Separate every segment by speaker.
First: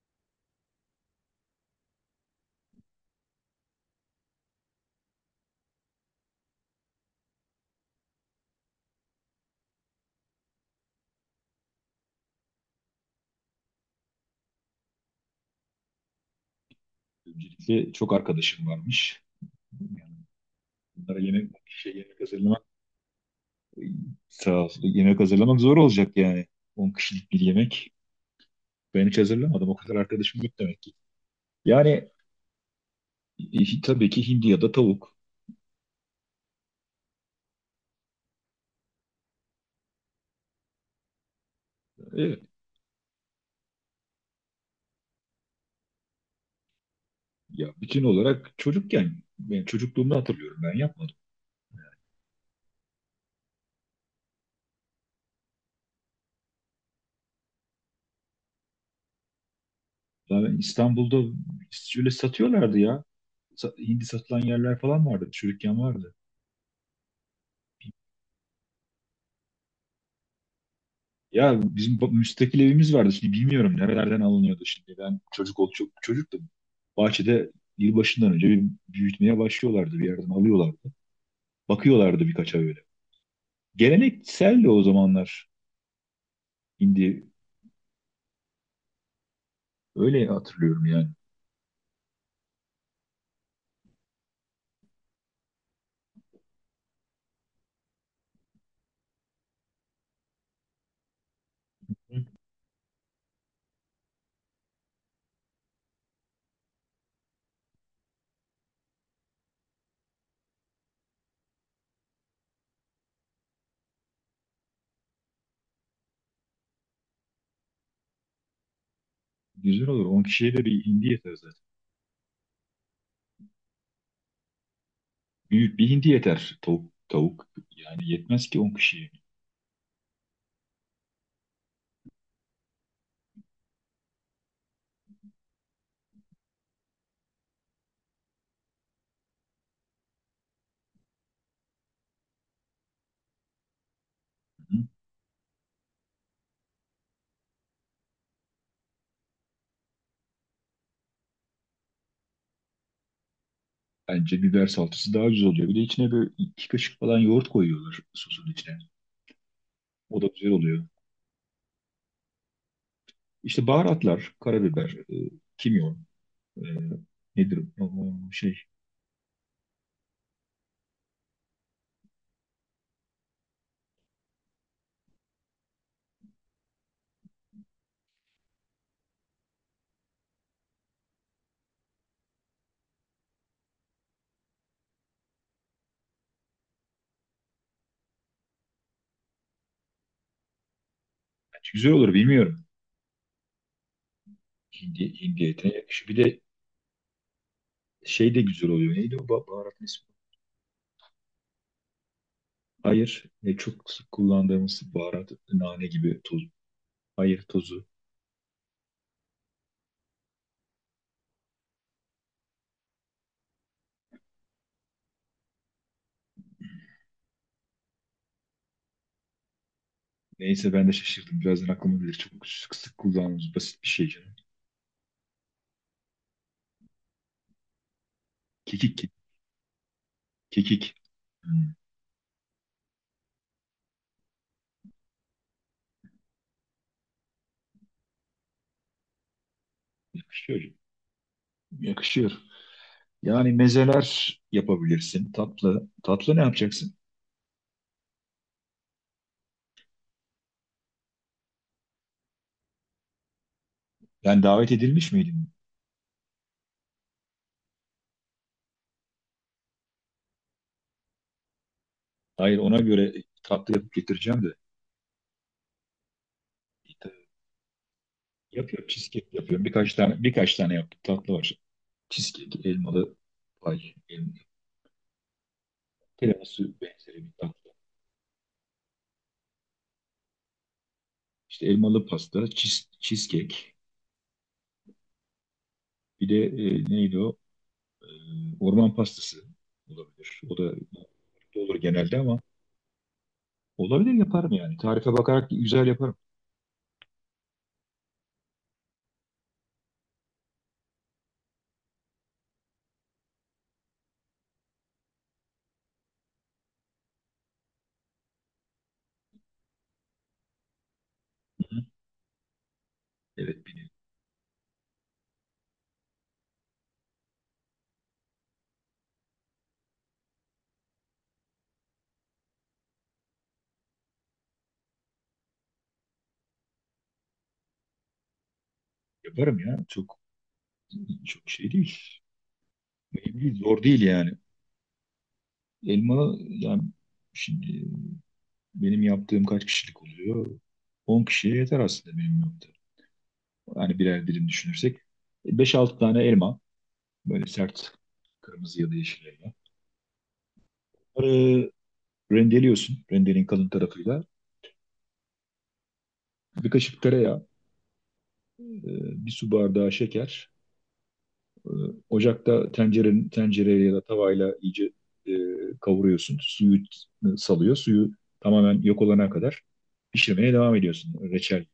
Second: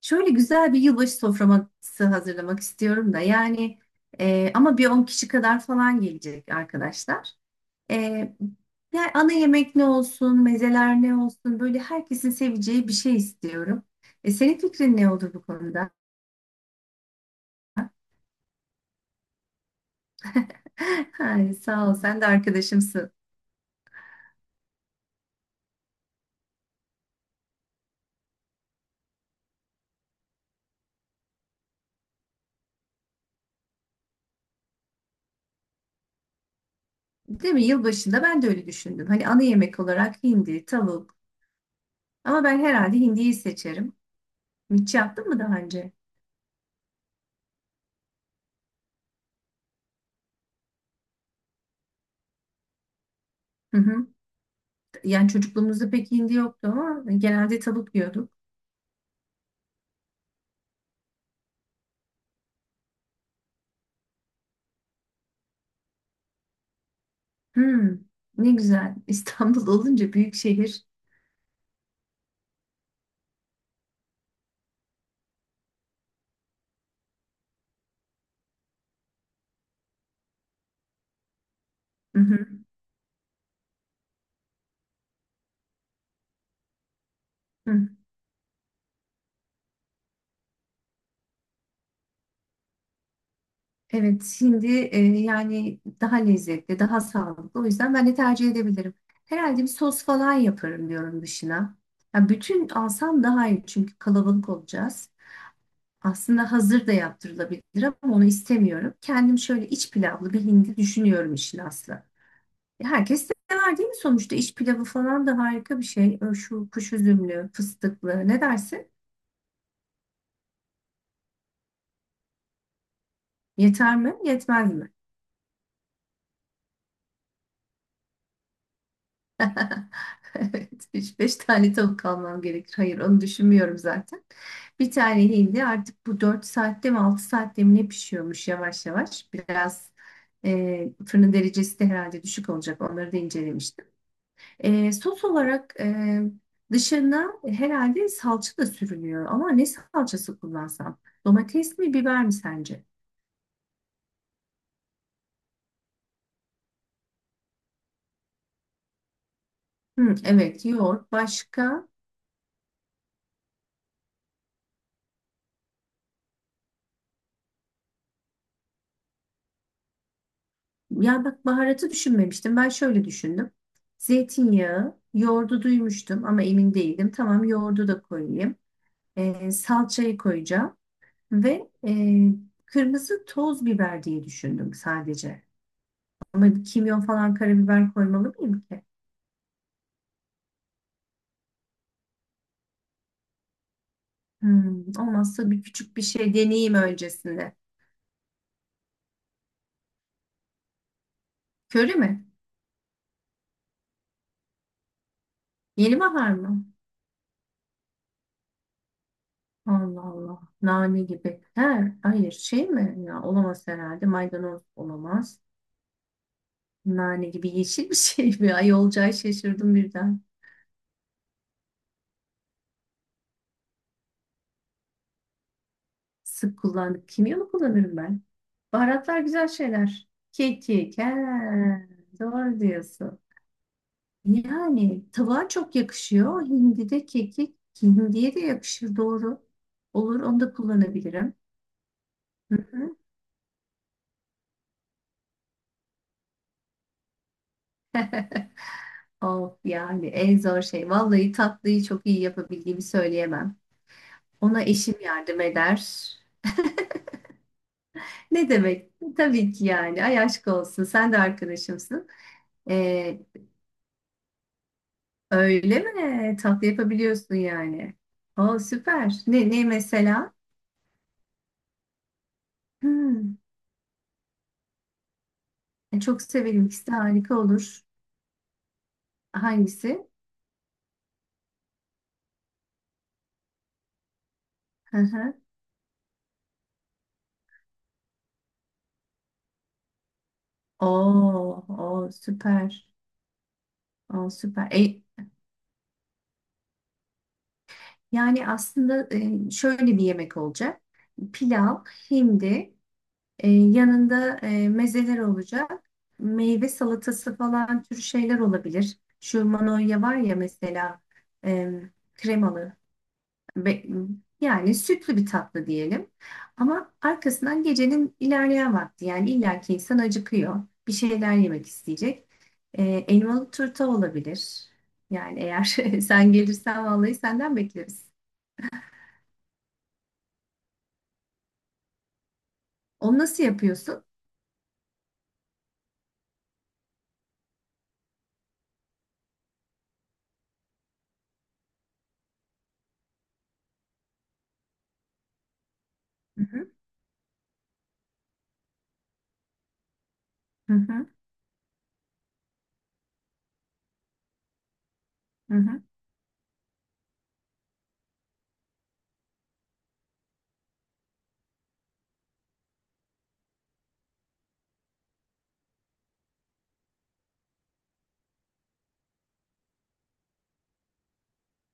Speaker 1: Şöyle güzel bir yılbaşı soframası hazırlamak istiyorum da yani ama bir 10 kişi kadar falan gelecek arkadaşlar. E, yani ana yemek ne olsun, mezeler ne olsun böyle herkesin seveceği bir şey istiyorum. Senin fikrin ne olur bu konuda?
Speaker 2: Öncelikle çok arkadaşım varmış. Yani bunlara
Speaker 1: Ay, sağ ol, sen
Speaker 2: yemek
Speaker 1: de
Speaker 2: hazırlamak
Speaker 1: arkadaşımsın.
Speaker 2: sağ olsun. Yemek hazırlamak zor olacak yani. 10 kişilik bir yemek. Ben hiç hazırlamadım. O kadar arkadaşım yok demek ki. Yani tabii ki hindi ya da tavuk.
Speaker 1: Değil mi? Yılbaşında ben de öyle düşündüm. Hani ana yemek olarak hindi, tavuk,
Speaker 2: Evet.
Speaker 1: ama ben herhalde hindiyi seçerim. Hiç yaptın mı daha önce?
Speaker 2: Ya bütün olarak çocukken ben çocukluğumda hatırlıyorum ben yapmadım.
Speaker 1: Hı hı. Yani çocukluğumuzda pek hindi yoktu ama genelde tavuk yiyorduk.
Speaker 2: Ya ben İstanbul'da şöyle satıyorlardı ya. Hindi satılan yerler falan vardı. Çocukken vardı.
Speaker 1: Hmm, ne güzel. İstanbul olunca büyük şehir.
Speaker 2: Ya bizim müstakil evimiz vardı. Şimdi bilmiyorum nerelerden alınıyordu şimdi. Ben çocuk ol çok çocuktum. Bahçede yılbaşından önce bir büyütmeye başlıyorlardı. Bir yerden alıyorlardı.
Speaker 1: Hı
Speaker 2: Bakıyorlardı
Speaker 1: hı,
Speaker 2: birkaç ay öyle. Gelenekseldi o zamanlar hindi.
Speaker 1: hı.
Speaker 2: Öyle hatırlıyorum yani.
Speaker 1: Evet, şimdi yani daha lezzetli, daha sağlıklı. O yüzden ben de tercih edebilirim. Herhalde bir sos falan yaparım diyorum dışına.
Speaker 2: Hı.
Speaker 1: Ya bütün alsam daha iyi, çünkü kalabalık olacağız. Aslında hazır da yaptırılabilir ama onu istemiyorum. Kendim şöyle iç pilavlı bir hindi düşünüyorum, işin aslı. Ya herkes de sever değil mi sonuçta? İç pilavı falan da harika bir şey. Şu kuş üzümlü, fıstıklı, ne dersin?
Speaker 2: Güzel olur. 10 kişiye de bir hindi yeter zaten.
Speaker 1: Yeter mi? Yetmez mi?
Speaker 2: Büyük bir hindi yeter. Tavuk yani yetmez ki 10 kişiye.
Speaker 1: Evet, üç beş tane tavuk almam gerekir. Hayır, onu düşünmüyorum zaten. Bir tane hindi artık, bu 4 saatte mi 6 saatte mi ne pişiyormuş yavaş yavaş. Biraz fırının derecesi de herhalde düşük olacak. Onları da incelemiştim.
Speaker 2: Hı.
Speaker 1: Sos olarak dışına herhalde salça da sürülüyor. Ama ne salçası kullansam? Domates mi, biber mi sence?
Speaker 2: Bence biber salçası daha güzel oluyor. Bir de içine böyle iki kaşık falan yoğurt koyuyorlar sosun içine.
Speaker 1: Hı,
Speaker 2: O da güzel
Speaker 1: evet,
Speaker 2: oluyor.
Speaker 1: yoğurt. Başka?
Speaker 2: İşte baharatlar, karabiber, e, kimyon nedir? Şey,
Speaker 1: Ya bak, baharatı düşünmemiştim. Ben şöyle düşündüm. Zeytinyağı, yoğurdu duymuştum ama emin değildim. Tamam, yoğurdu da koyayım. Salçayı koyacağım ve kırmızı toz biber diye düşündüm sadece. Ama kimyon falan, karabiber koymalı mıyım ki?
Speaker 2: güzel olur bilmiyorum. Hindi, hindi
Speaker 1: Olmazsa bir
Speaker 2: etine
Speaker 1: küçük bir
Speaker 2: yakışır. Bir
Speaker 1: şey
Speaker 2: de
Speaker 1: deneyeyim öncesinde.
Speaker 2: şey de güzel oluyor. Neydi o baharatın ismi?
Speaker 1: Köri mi?
Speaker 2: Hayır. Çok sık kullandığımız baharat, nane
Speaker 1: Yeni
Speaker 2: gibi
Speaker 1: bahar
Speaker 2: toz.
Speaker 1: mı?
Speaker 2: Hayır tozu.
Speaker 1: Allah Allah. Nane gibi. He, hayır, şey mi? Ya, olamaz herhalde. Maydanoz olamaz. Nane gibi yeşil bir şey mi? Ay, olacağı şaşırdım birden.
Speaker 2: Neyse ben de şaşırdım. Birazdan aklıma gelir. Çok sık sık kullandığımız basit bir şey canım.
Speaker 1: Sık kullandık. Kimyonu mı kullanırım ben?
Speaker 2: Kekik.
Speaker 1: Baharatlar güzel şeyler.
Speaker 2: Kekik.
Speaker 1: Kekik. He,
Speaker 2: Hmm,
Speaker 1: doğru diyorsun. Yani tavuğa çok yakışıyor. Hindi de kekik. Hindiye de yakışır, doğru. Olur, onu da
Speaker 2: yakışıyor.
Speaker 1: kullanabilirim.
Speaker 2: Yakışıyor.
Speaker 1: Hı hı.
Speaker 2: Yani mezeler yapabilirsin. Tatlı. Tatlı ne yapacaksın?
Speaker 1: Of, yani en zor şey. Vallahi tatlıyı çok iyi yapabildiğimi söyleyemem.
Speaker 2: Yani
Speaker 1: Ona
Speaker 2: davet
Speaker 1: eşim
Speaker 2: edilmiş
Speaker 1: yardım
Speaker 2: miydin?
Speaker 1: eder. Ne demek? Tabii ki yani. Ay, aşk olsun. Sen de arkadaşımsın.
Speaker 2: Hayır ona göre
Speaker 1: Ee,
Speaker 2: tatlı yapıp getireceğim de.
Speaker 1: öyle mi? Tatlı yapabiliyorsun yani. Aa,
Speaker 2: Yapıyorum
Speaker 1: süper.
Speaker 2: cheesecake
Speaker 1: Ne,
Speaker 2: yapıyorum.
Speaker 1: ne
Speaker 2: Birkaç tane
Speaker 1: mesela?
Speaker 2: birkaç tane yaptım. Tatlı var. Cheesecake, elmalı
Speaker 1: Hmm,
Speaker 2: pay, elmalı
Speaker 1: Çok severim.
Speaker 2: tiramisu
Speaker 1: İkisi de
Speaker 2: benzeri bir
Speaker 1: harika
Speaker 2: tatlı.
Speaker 1: olur. Hangisi?
Speaker 2: İşte elmalı pasta, cheesecake.
Speaker 1: Hı hı.
Speaker 2: Bir de neydi o? E, orman pastası olabilir. O da
Speaker 1: Oo,
Speaker 2: olur
Speaker 1: o
Speaker 2: genelde ama
Speaker 1: süper.
Speaker 2: olabilir
Speaker 1: O
Speaker 2: yaparım
Speaker 1: süper.
Speaker 2: yani. Tarife bakarak güzel yaparım.
Speaker 1: Yani aslında şöyle bir yemek olacak. Pilav, hindi, yanında mezeler olacak. Meyve salatası falan tür şeyler olabilir. Şu manoya var ya, mesela e, kremalı.
Speaker 2: Evet bir
Speaker 1: Be-
Speaker 2: de
Speaker 1: Yani sütlü bir tatlı diyelim. Ama arkasından gecenin ilerleyen vakti, yani illaki insan acıkıyor. Bir şeyler yemek isteyecek. Ee, elmalı turta olabilir. Yani eğer sen gelirsen vallahi senden bekleriz.
Speaker 2: yaparım ya. Çok çok şey değil.
Speaker 1: Onu
Speaker 2: Mühim
Speaker 1: nasıl
Speaker 2: değil, zor değil
Speaker 1: yapıyorsun?
Speaker 2: yani. Elma yani şimdi benim yaptığım kaç kişilik oluyor? 10 kişiye yeter aslında benim yaptığım. Yani birer dilim düşünürsek. Beş altı tane
Speaker 1: Hı
Speaker 2: elma.
Speaker 1: hı,
Speaker 2: Böyle sert kırmızı ya da yeşil elma.
Speaker 1: hı hı,
Speaker 2: Bunları rendeliyorsun. Rendenin kalın tarafıyla.
Speaker 1: hı hı.
Speaker 2: Bir kaşık tereyağı, e, bir su bardağı şeker. Ocakta tencereyle ya da tavayla iyice e, kavuruyorsun. Suyu salıyor. Suyu tamamen yok olana kadar pişirmeye devam ediyorsun reçel.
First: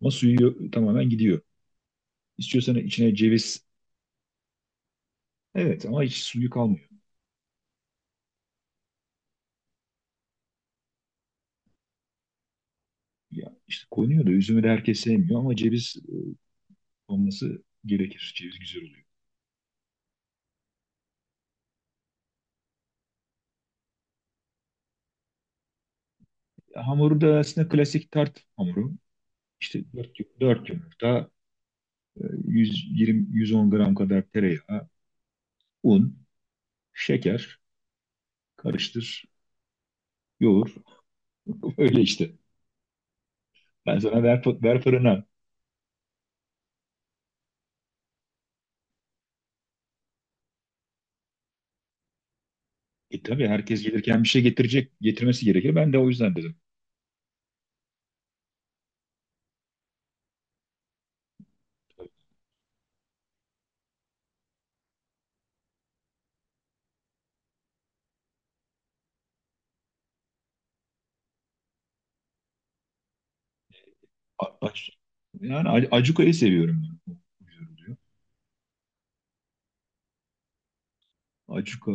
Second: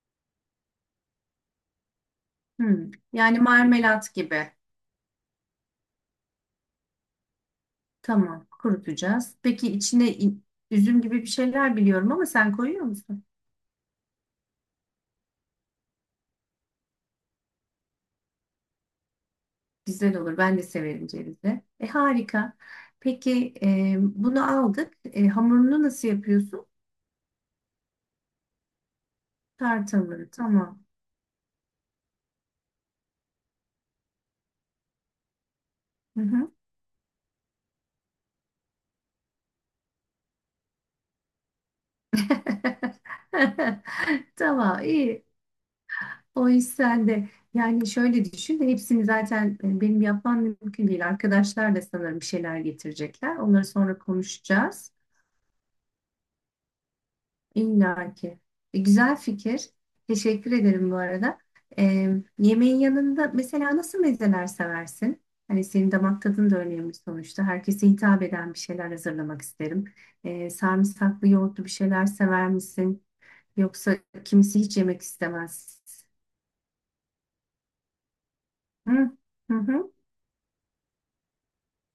Speaker 2: Ama suyu tamamen gidiyor. İstiyorsan
Speaker 1: Hı.
Speaker 2: içine
Speaker 1: Yani
Speaker 2: ceviz.
Speaker 1: marmelat gibi.
Speaker 2: Evet ama hiç suyu kalmıyor.
Speaker 1: Tamam, kurutacağız. Peki içine üzüm gibi bir şeyler biliyorum ama sen koyuyor musun?
Speaker 2: Ya işte konuyor da üzümü de herkes sevmiyor ama ceviz olması gerekir. Ceviz güzel oluyor.
Speaker 1: Güzel olur. Ben de severim cevizli. Harika. Peki bunu aldık. Hamurunu nasıl yapıyorsun?
Speaker 2: Ya hamuru da aslında klasik tart hamuru. İşte
Speaker 1: Tart
Speaker 2: 4,
Speaker 1: hamuru.
Speaker 2: 4
Speaker 1: Tamam.
Speaker 2: yumurta, e, 120, 110 gram kadar tereyağı,
Speaker 1: Hı
Speaker 2: un,
Speaker 1: hı.
Speaker 2: şeker, karıştır, yoğur. Öyle işte. Ben sana ver,
Speaker 1: Tamam,
Speaker 2: ver fırına.
Speaker 1: iyi. O iş sende. Yani şöyle düşün. Hepsini zaten benim yapmam mümkün değil. Arkadaşlar da sanırım bir şeyler
Speaker 2: E
Speaker 1: getirecekler.
Speaker 2: tabii
Speaker 1: Onları
Speaker 2: herkes
Speaker 1: sonra
Speaker 2: gelirken bir şey getirecek,
Speaker 1: konuşacağız.
Speaker 2: getirmesi gerekir. Ben de o yüzden dedim.
Speaker 1: İlla ki. Güzel fikir. Teşekkür ederim bu arada. E, yemeğin yanında mesela nasıl mezeler seversin? Hani senin damak tadın da önemli sonuçta. Herkese hitap eden bir şeyler hazırlamak isterim. Sarımsaklı yoğurtlu bir şeyler sever misin? Yoksa
Speaker 2: A-
Speaker 1: kimisi hiç
Speaker 2: aç-
Speaker 1: yemek
Speaker 2: Yani
Speaker 1: istemez.
Speaker 2: acuka'yı seviyorum ben. O güzel oluyor.
Speaker 1: Hı hı. Hı.
Speaker 2: Acuka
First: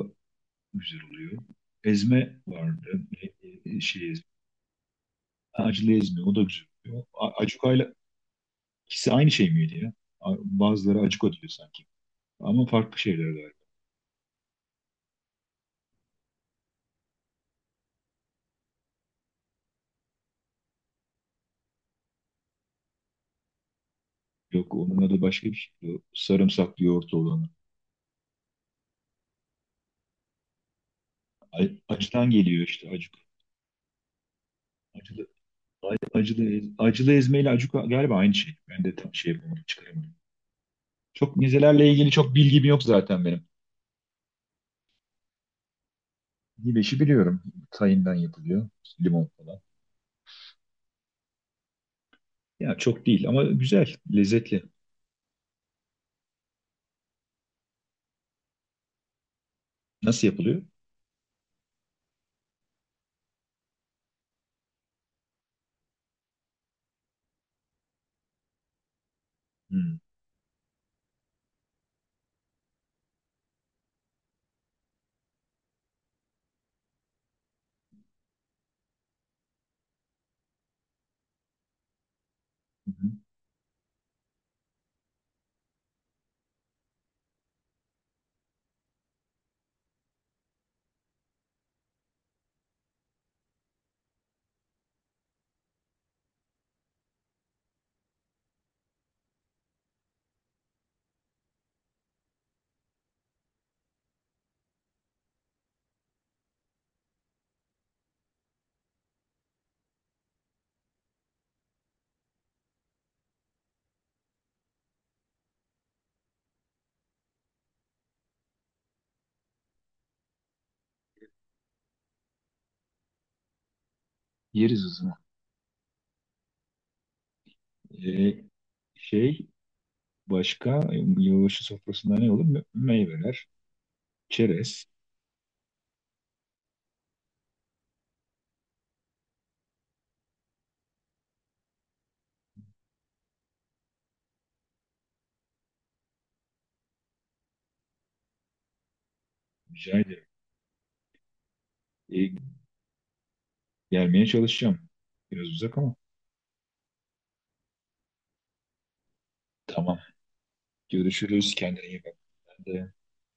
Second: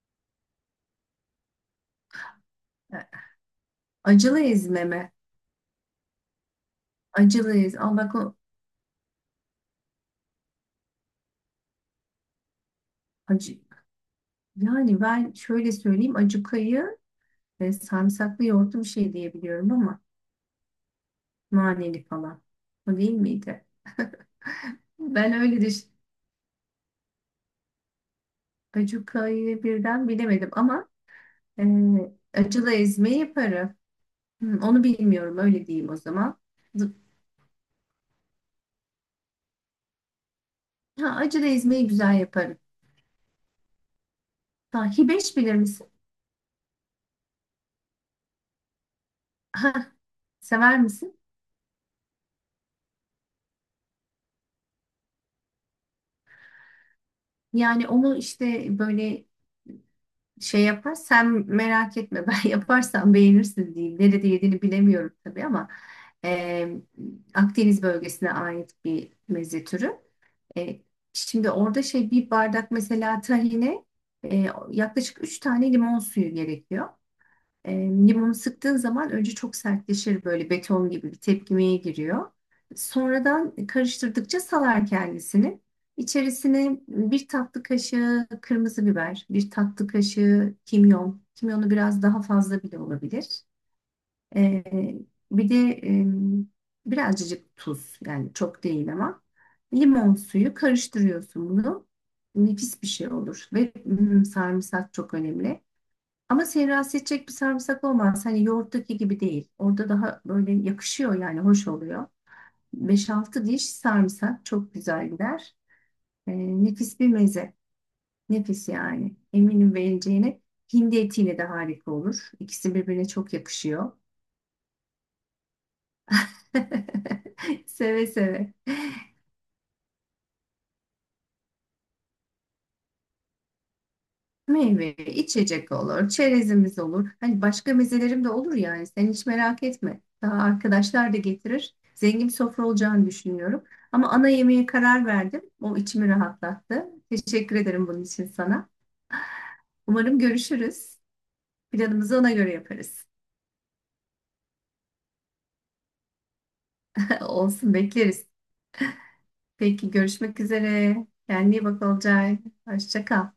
Speaker 2: güzel oluyor. Ezme vardı. Ezme.
Speaker 1: Acılı ezme mi?
Speaker 2: Acılı ezme o da güzel oluyor.
Speaker 1: Acılı ezme.
Speaker 2: Acuka'yla
Speaker 1: Ama bak, o
Speaker 2: ikisi aynı şey miydi ya? Bazıları acuka diyor sanki. Ama farklı şeyler galiba.
Speaker 1: acı. Yani ben şöyle söyleyeyim. Acukayı ve sarımsaklı yoğurtlu bir şey diyebiliyorum ama. Naneli falan. O değil miydi?
Speaker 2: Yok onun adı
Speaker 1: Ben
Speaker 2: başka
Speaker 1: öyle
Speaker 2: bir
Speaker 1: düş.
Speaker 2: şey. O sarımsaklı yoğurt olanı.
Speaker 1: Acuka'yı birden bilemedim ama e,
Speaker 2: Acıdan geliyor
Speaker 1: acılı
Speaker 2: işte
Speaker 1: ezme
Speaker 2: acuk.
Speaker 1: yaparım. Hı, onu
Speaker 2: Acılı,
Speaker 1: bilmiyorum, öyle diyeyim o zaman.
Speaker 2: acılı,
Speaker 1: Z-
Speaker 2: acılı ezme ile acuka galiba aynı şey. Ben de tam şey yapamadım, çıkaramadım.
Speaker 1: Ha,
Speaker 2: Çok
Speaker 1: acılı ezmeyi
Speaker 2: mezelerle ilgili
Speaker 1: güzel
Speaker 2: çok
Speaker 1: yaparım.
Speaker 2: bilgim yok zaten benim.
Speaker 1: Ha, hibeş bilir misin?
Speaker 2: Hibeşi biliyorum. Tayından yapılıyor. Limon falan.
Speaker 1: Ha, sever misin?
Speaker 2: Ya çok değil ama güzel, lezzetli.
Speaker 1: Yani onu işte böyle
Speaker 2: Nasıl
Speaker 1: şey
Speaker 2: yapılıyor?
Speaker 1: yapar. Sen merak etme, ben yaparsam beğenirsin diyeyim. Nerede yediğini bilemiyorum tabii ama e, Akdeniz bölgesine ait bir meze
Speaker 2: Hmm,
Speaker 1: türü. E, şimdi orada şey, bir bardak mesela tahine e, yaklaşık 3 tane limon suyu gerekiyor. E, limonu sıktığın zaman önce çok sertleşir, böyle beton gibi bir tepkimeye giriyor.
Speaker 2: hı hı.
Speaker 1: Sonradan karıştırdıkça salar kendisini. İçerisine bir tatlı kaşığı kırmızı biber, bir tatlı kaşığı kimyon. Kimyonu biraz daha fazla bile olabilir. Ee, bir de birazcık tuz, yani çok değil ama limon suyu karıştırıyorsun bunu. Nefis bir şey olur ve sarımsak çok önemli. Ama seni rahatsız edecek bir sarımsak olmaz. Hani yoğurttaki gibi değil. Orada daha böyle yakışıyor, yani hoş oluyor. Beş altı diş sarımsak çok güzel gider. Ee, nefis bir meze. Nefis yani. Eminim beğeneceğine. Hindi etiyle de harika olur. İkisi birbirine çok yakışıyor.
Speaker 2: Yeriz hızına.
Speaker 1: Seve
Speaker 2: Ee,
Speaker 1: seve.
Speaker 2: şey başka yılbaşı sofrasında ne olur? Meyveler, çerez.
Speaker 1: Meyve, içecek olur, çerezimiz olur. Hani başka mezelerim de olur, yani sen hiç merak etme. Daha arkadaşlar da getirir. Zengin bir sofra olacağını düşünüyorum. Ama ana yemeğe karar verdim. O içimi rahatlattı. Teşekkür ederim bunun için sana.
Speaker 2: Rica
Speaker 1: Umarım
Speaker 2: ederim.
Speaker 1: görüşürüz. Planımızı ona
Speaker 2: Ee,
Speaker 1: göre yaparız.
Speaker 2: gelmeye çalışacağım. Biraz uzak ama.
Speaker 1: Olsun, bekleriz. Peki,
Speaker 2: Tamam.
Speaker 1: görüşmek üzere. Kendine
Speaker 2: Görüşürüz.
Speaker 1: iyi bak
Speaker 2: Kendine iyi bak.
Speaker 1: Olcay.
Speaker 2: Ben de
Speaker 1: Hoşça kal.